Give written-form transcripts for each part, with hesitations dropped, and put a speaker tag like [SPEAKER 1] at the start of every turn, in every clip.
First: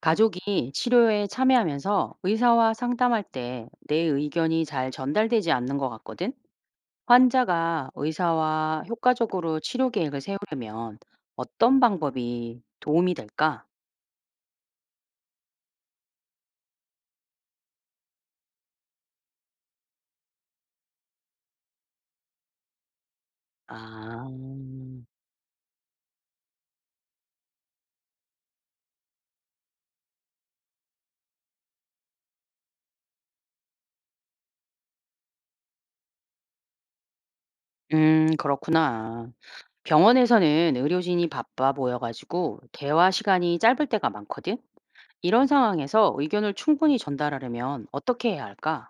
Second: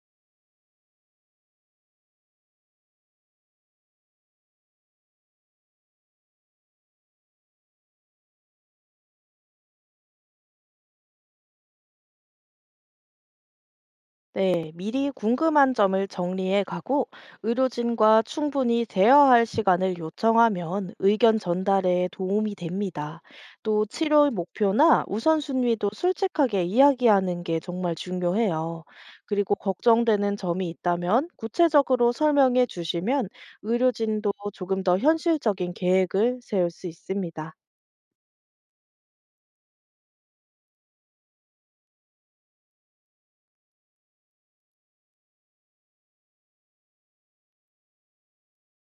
[SPEAKER 1] 가족이 치료에 참여하면서 의사와 상담할 때 내 의견이 잘 전달되지 않는 것 같거든? 환자가 의사와 효과적으로 치료 계획을 세우려면 어떤 방법이 도움이 될까?
[SPEAKER 2] 네, 미리 궁금한 점을 정리해 가고 의료진과 충분히 대화할 시간을 요청하면 의견 전달에 도움이 됩니다. 또
[SPEAKER 1] 아,
[SPEAKER 2] 치료의 목표나 우선순위도 솔직하게 이야기하는 게 정말 중요해요. 그리고 걱정되는 점이 있다면 구체적으로 설명해 주시면 의료진도 조금 더 현실적인 계획을 세울 수 있습니다.
[SPEAKER 1] 그렇구나. 병원에서는 의료진이 바빠 보여가지고 대화 시간이 짧을 때가 많거든? 이런 상황에서 의견을 충분히 전달하려면 어떻게 해야 할까?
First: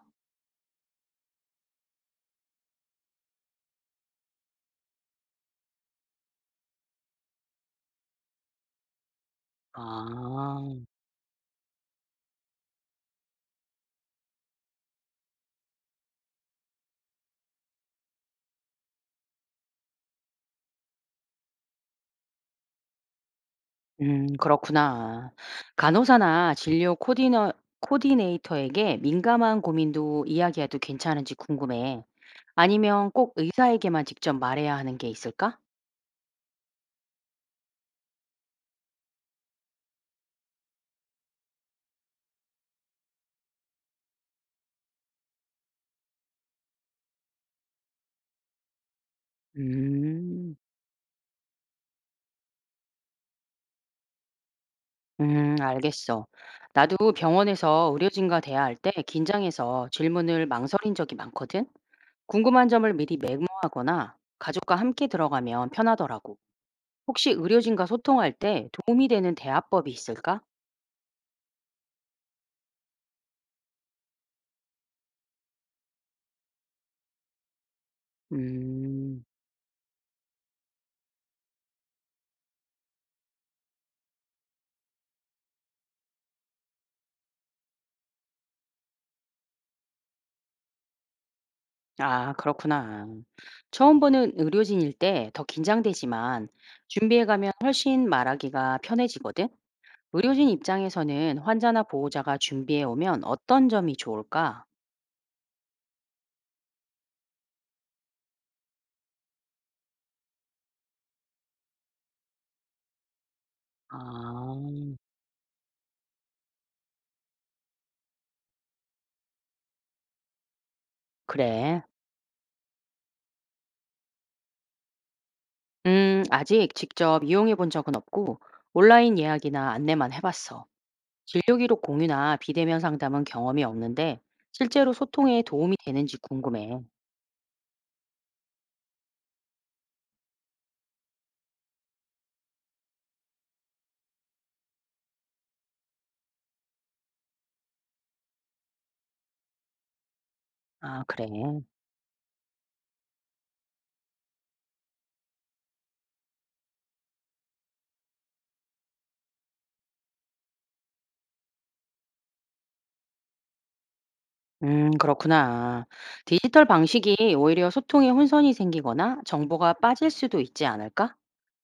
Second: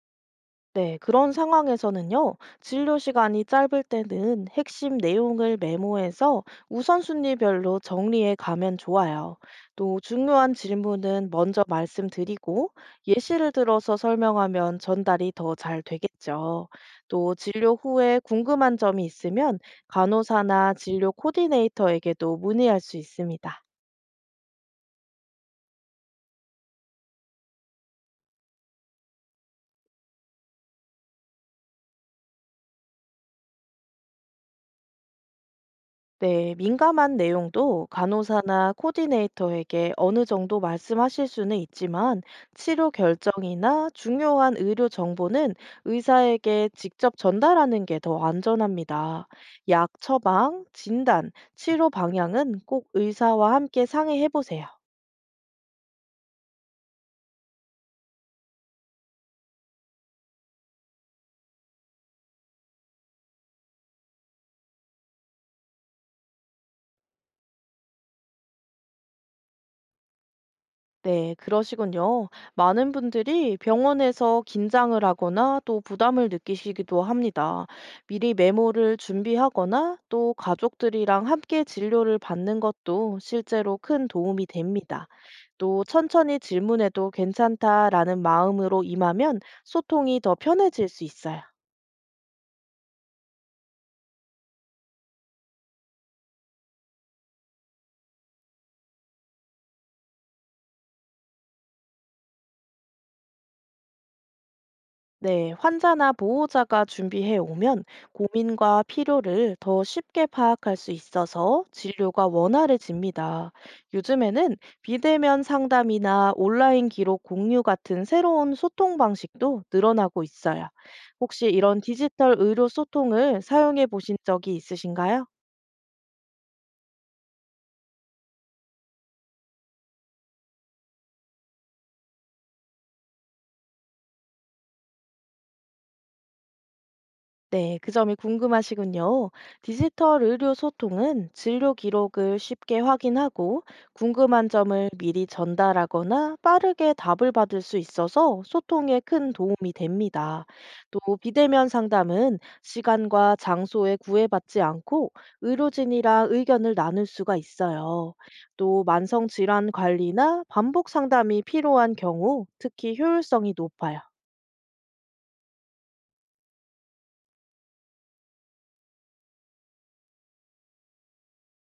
[SPEAKER 2] 네, 그런 상황에서는요, 진료 시간이 짧을 때는 핵심 내용을 메모해서 우선순위별로 정리해 가면 좋아요. 또 중요한
[SPEAKER 1] 아,
[SPEAKER 2] 질문은 먼저 말씀드리고 예시를 들어서 설명하면 전달이 더 잘 되겠죠. 또 진료 후에 궁금한 점이 있으면 간호사나 진료 코디네이터에게도 문의할 수 있습니다.
[SPEAKER 1] 그렇구나. 간호사나 진료 코디너 코디네이터에게 민감한 고민도 이야기해도 괜찮은지 궁금해. 아니면 꼭 의사에게만 직접 말해야 하는 게 있을까?
[SPEAKER 2] 네, 민감한 내용도 간호사나 코디네이터에게 어느 정도 말씀하실 수는 있지만 치료 결정이나 중요한 의료 정보는 의사에게 직접 전달하는 게 더 안전합니다. 약
[SPEAKER 1] 음.
[SPEAKER 2] 처방, 진단, 치료 방향은 꼭 의사와 함께 상의해 보세요.
[SPEAKER 1] 알겠어. 나도 병원에서 의료진과 대화할 때 긴장해서 질문을 망설인 적이 많거든. 궁금한 점을 미리 메모하거나 가족과 함께 들어가면 편하더라고. 혹시 의료진과 소통할 때 도움이 되는 대화법이 있을까?
[SPEAKER 2] 네, 그러시군요. 많은 분들이 병원에서 긴장을 하거나 또 부담을 느끼시기도 합니다. 미리 메모를
[SPEAKER 1] 음.
[SPEAKER 2] 준비하거나 또 가족들이랑 함께 진료를 받는 것도 실제로 큰 도움이 됩니다. 또 천천히 질문해도 괜찮다라는 마음으로 임하면 소통이 더 편해질 수 있어요.
[SPEAKER 1] 아 그렇구나. 처음 보는 의료진일 때 더 긴장되지만 준비해 가면 훨씬 말하기가 편해지거든. 의료진 입장에서는 환자나 보호자가 준비해 오면 어떤 점이 좋을까?
[SPEAKER 2] 네, 환자나 보호자가 준비해 오면 고민과 필요를 더 쉽게 파악할 수 있어서 진료가 원활해집니다.
[SPEAKER 1] 아,
[SPEAKER 2] 요즘에는 비대면 상담이나 온라인 기록 공유 같은 새로운 소통 방식도 늘어나고 있어요. 혹시 이런
[SPEAKER 1] 그래.
[SPEAKER 2] 디지털 의료 소통을 사용해 보신 적이 있으신가요?
[SPEAKER 1] 아직 직접 이용해 본 적은 없고 온라인 예약이나 안내만 해봤어. 진료 기록 공유나 비대면 상담은 경험이 없는데 실제로 소통에 도움이 되는지 궁금해.
[SPEAKER 2] 네, 그 점이 궁금하시군요. 디지털 의료 소통은 진료 기록을 쉽게 확인하고 궁금한 점을 미리 전달하거나 빠르게 답을 받을 수 있어서 소통에 큰 도움이 됩니다. 또
[SPEAKER 1] 아, 그래.
[SPEAKER 2] 비대면 상담은 시간과 장소에 구애받지 않고 의료진이랑 의견을 나눌 수가 있어요. 또 만성 질환 관리나 반복 상담이 필요한 경우 특히 효율성이 높아요.
[SPEAKER 1] 그렇구나. 디지털 방식이 오히려 소통에 혼선이 생기거나 정보가 빠질 수도 있지 않을까?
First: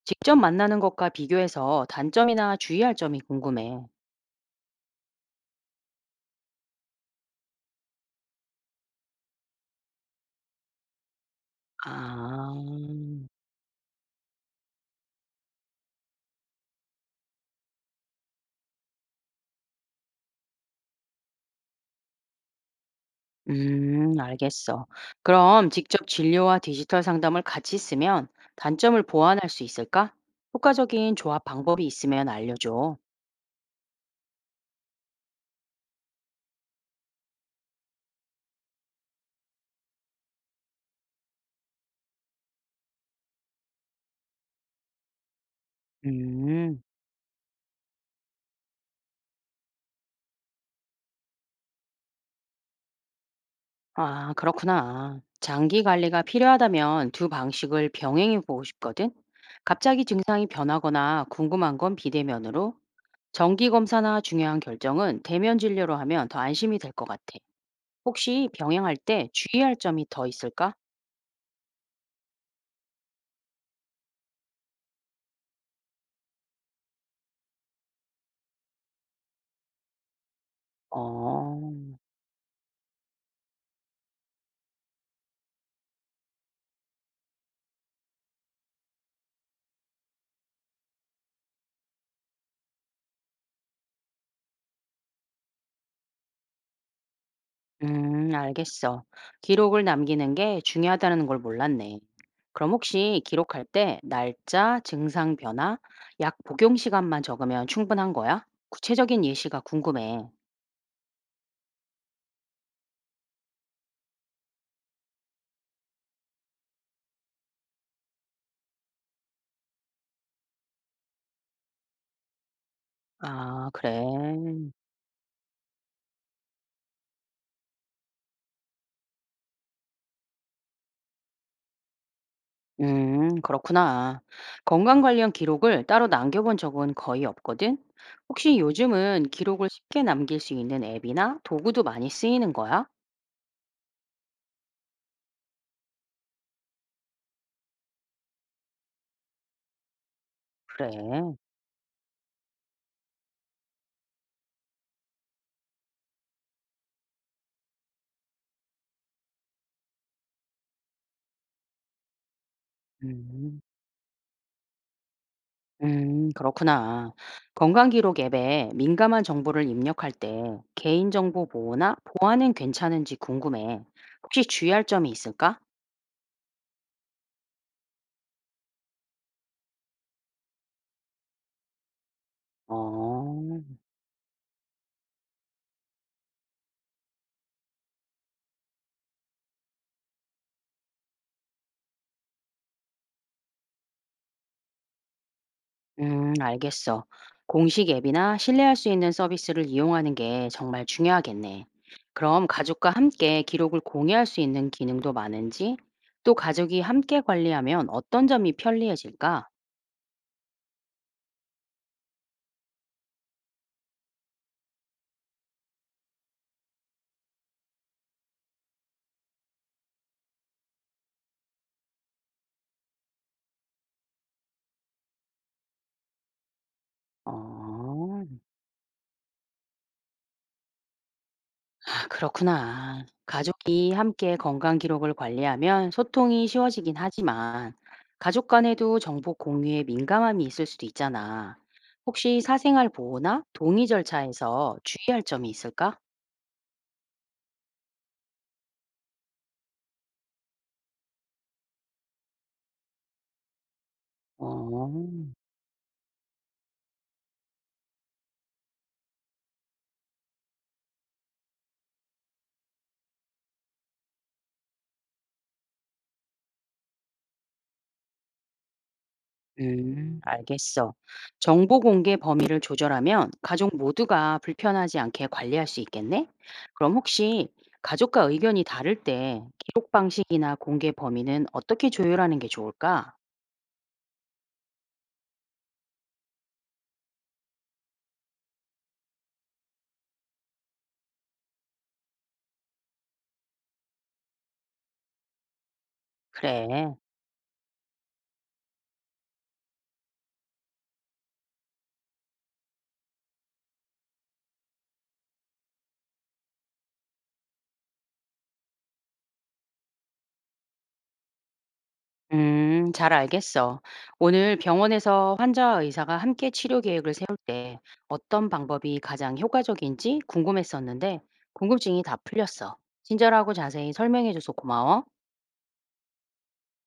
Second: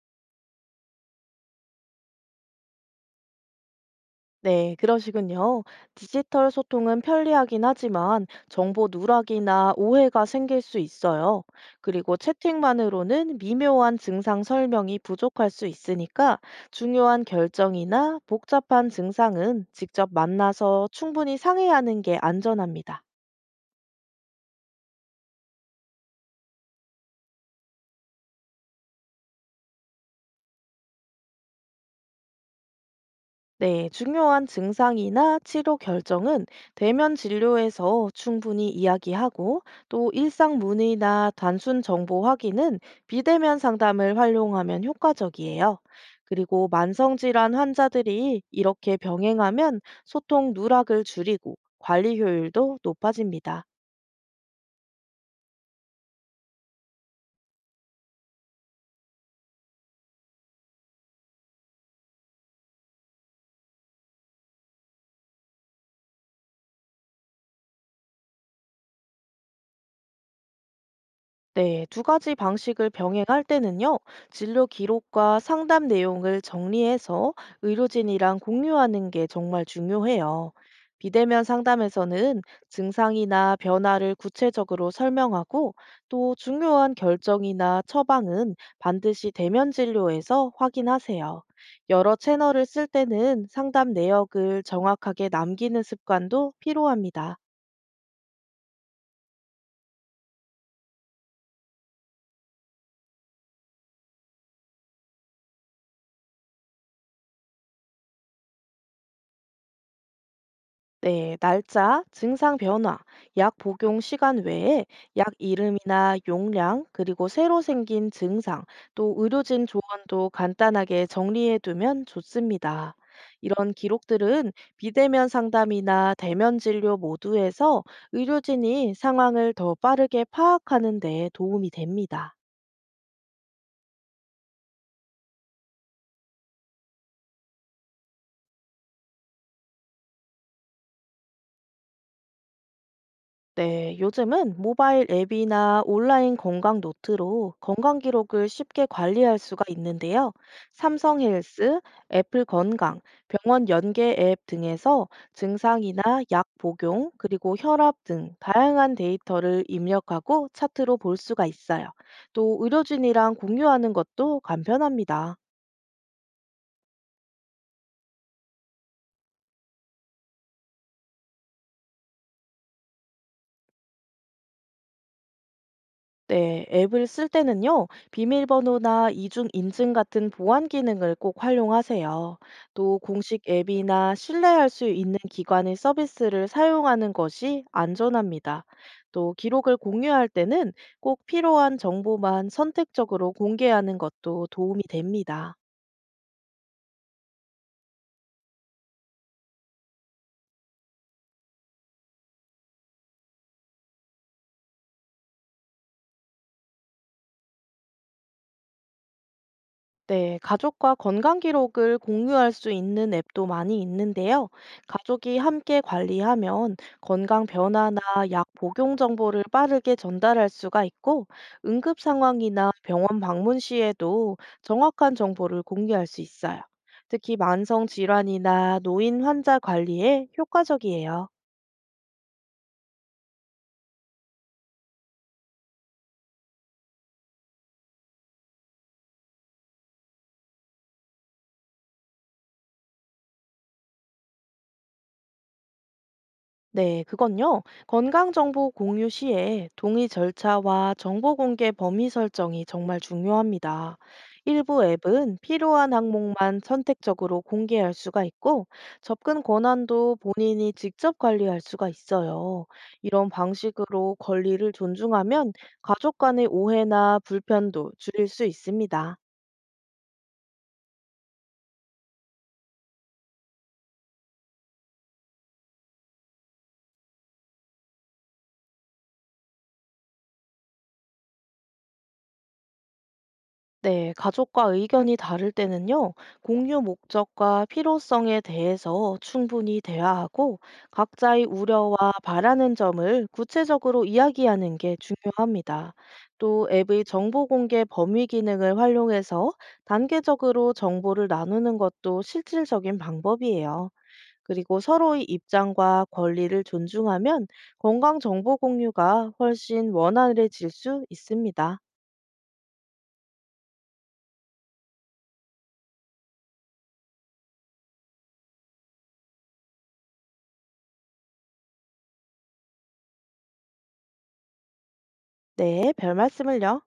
[SPEAKER 1] 직접 만나는 것과 비교해서 단점이나 주의할 점이 궁금해.
[SPEAKER 2] 네, 그러시군요. 디지털 소통은 편리하긴 하지만 정보 누락이나 오해가 생길 수 있어요. 그리고
[SPEAKER 1] 아,
[SPEAKER 2] 채팅만으로는 미묘한 증상 설명이 부족할 수 있으니까 중요한 결정이나 복잡한 증상은 직접 만나서 충분히 상의하는 게 안전합니다.
[SPEAKER 1] 알겠어. 그럼 직접 진료와 디지털 상담을 같이 쓰면 단점을 보완할 수 있을까? 효과적인 조합 방법이 있으면 알려줘.
[SPEAKER 2] 네, 중요한 증상이나 치료 결정은 대면 진료에서 충분히 이야기하고 또 일상 문의나 단순 정보 확인은 비대면 상담을 활용하면 효과적이에요. 그리고
[SPEAKER 1] 음.
[SPEAKER 2] 만성질환 환자들이 이렇게 병행하면 소통 누락을 줄이고 관리 효율도 높아집니다.
[SPEAKER 1] 아, 그렇구나. 장기 관리가 필요하다면 두 방식을 병행해 보고 싶거든. 갑자기 증상이 변하거나 궁금한 건 비대면으로, 정기 검사나 중요한 결정은 대면 진료로 하면 더 안심이 될 것 같아. 혹시 병행할 때 주의할 점이 더 있을까?
[SPEAKER 2] 네, 두 가지 방식을 병행할 때는요, 진료 기록과 상담 내용을 정리해서 의료진이랑 공유하는 게 정말 중요해요. 비대면
[SPEAKER 1] 어.
[SPEAKER 2] 상담에서는 증상이나 변화를 구체적으로 설명하고 또 중요한 결정이나 처방은 반드시 대면 진료에서 확인하세요. 여러 채널을 쓸 때는 상담 내역을 정확하게 남기는 습관도 필요합니다.
[SPEAKER 1] 알겠어. 기록을 남기는 게 중요하다는 걸 몰랐네. 그럼 혹시 기록할 때 날짜, 증상 변화, 약 복용 시간만 적으면 충분한 거야? 구체적인 예시가 궁금해.
[SPEAKER 2] 네, 날짜, 증상 변화, 약 복용 시간 외에 약 이름이나 용량, 그리고 새로 생긴 증상, 또 의료진 조언도 간단하게 정리해 두면 좋습니다.
[SPEAKER 1] 아,
[SPEAKER 2] 이런
[SPEAKER 1] 그래.
[SPEAKER 2] 기록들은 비대면 상담이나 대면 진료 모두에서 의료진이 상황을 더 빠르게 파악하는 데 도움이 됩니다.
[SPEAKER 1] 그렇구나. 건강 관련 기록을 따로 남겨본 적은 거의 없거든? 혹시 요즘은 기록을 쉽게 남길 수 있는 앱이나 도구도 많이 쓰이는 거야?
[SPEAKER 2] 네, 요즘은 모바일 앱이나 온라인 건강 노트로 건강 기록을 쉽게 관리할 수가 있는데요.
[SPEAKER 1] 그래.
[SPEAKER 2] 삼성 헬스, 애플 건강, 병원 연계 앱 등에서 증상이나 약 복용, 그리고 혈압 등 다양한 데이터를 입력하고 차트로 볼 수가 있어요. 또 의료진이랑
[SPEAKER 1] 음.
[SPEAKER 2] 공유하는 것도 간편합니다.
[SPEAKER 1] 그렇구나. 건강기록 앱에 민감한 정보를 입력할 때 개인정보 보호나 보안은 괜찮은지 궁금해. 혹시 주의할 점이 있을까?
[SPEAKER 2] 네, 앱을 쓸 때는요, 비밀번호나 이중 인증 같은 보안 기능을 꼭 활용하세요. 또 공식
[SPEAKER 1] 어,
[SPEAKER 2] 앱이나 신뢰할 수 있는 기관의 서비스를 사용하는 것이 안전합니다. 또 기록을 공유할 때는 꼭 필요한 정보만 선택적으로 공개하는 것도 도움이 됩니다.
[SPEAKER 1] 알겠어. 공식 앱이나 신뢰할 수 있는 서비스를 이용하는 게 정말 중요하겠네. 그럼 가족과 함께 기록을 공유할 수 있는 기능도 많은지, 또 가족이 함께 관리하면 어떤 점이 편리해질까?
[SPEAKER 2] 네, 가족과 건강 기록을 공유할 수 있는 앱도 많이 있는데요. 가족이 함께 관리하면 건강 변화나 약 복용 정보를 빠르게 전달할 수가 있고, 응급 상황이나 병원 방문 시에도 정확한 정보를 공유할 수 있어요. 특히 만성
[SPEAKER 1] 어,
[SPEAKER 2] 질환이나 노인 환자 관리에 효과적이에요.
[SPEAKER 1] 아 그렇구나. 가족이 함께 건강 기록을 관리하면 소통이 쉬워지긴 하지만 가족 간에도 정보 공유에 민감함이 있을 수도 있잖아. 혹시 사생활 보호나 동의 절차에서 주의할 점이 있을까?
[SPEAKER 2] 네, 그건요. 건강정보 공유 시에 동의 절차와 정보 공개 범위 설정이 정말 중요합니다. 일부
[SPEAKER 1] 어,
[SPEAKER 2] 앱은 필요한 항목만 선택적으로 공개할 수가 있고, 접근 권한도 본인이 직접 관리할 수가 있어요. 이런 방식으로 권리를 존중하면 가족 간의 오해나 불편도 줄일 수 있습니다.
[SPEAKER 1] 알겠어. 정보 공개 범위를 조절하면 가족 모두가 불편하지 않게 관리할 수 있겠네? 그럼 혹시 가족과 의견이 다를 때 기록 방식이나 공개 범위는 어떻게 조율하는 게 좋을까?
[SPEAKER 2] 네, 가족과 의견이 다를 때는요, 공유 목적과 필요성에 대해서 충분히 대화하고, 각자의 우려와 바라는 점을 구체적으로 이야기하는 게 중요합니다. 또
[SPEAKER 1] 그래.
[SPEAKER 2] 앱의 정보 공개 범위 기능을 활용해서 단계적으로 정보를 나누는 것도 실질적인 방법이에요. 그리고 서로의 입장과 권리를 존중하면 건강 정보 공유가 훨씬 원활해질 수 있습니다.
[SPEAKER 1] 잘 알겠어. 오늘 병원에서 환자와 의사가 함께 치료 계획을 세울 때 어떤 방법이 가장 효과적인지 궁금했었는데 궁금증이 다 풀렸어. 친절하고 자세히 설명해줘서 고마워.
[SPEAKER 2] 네, 별 말씀을요.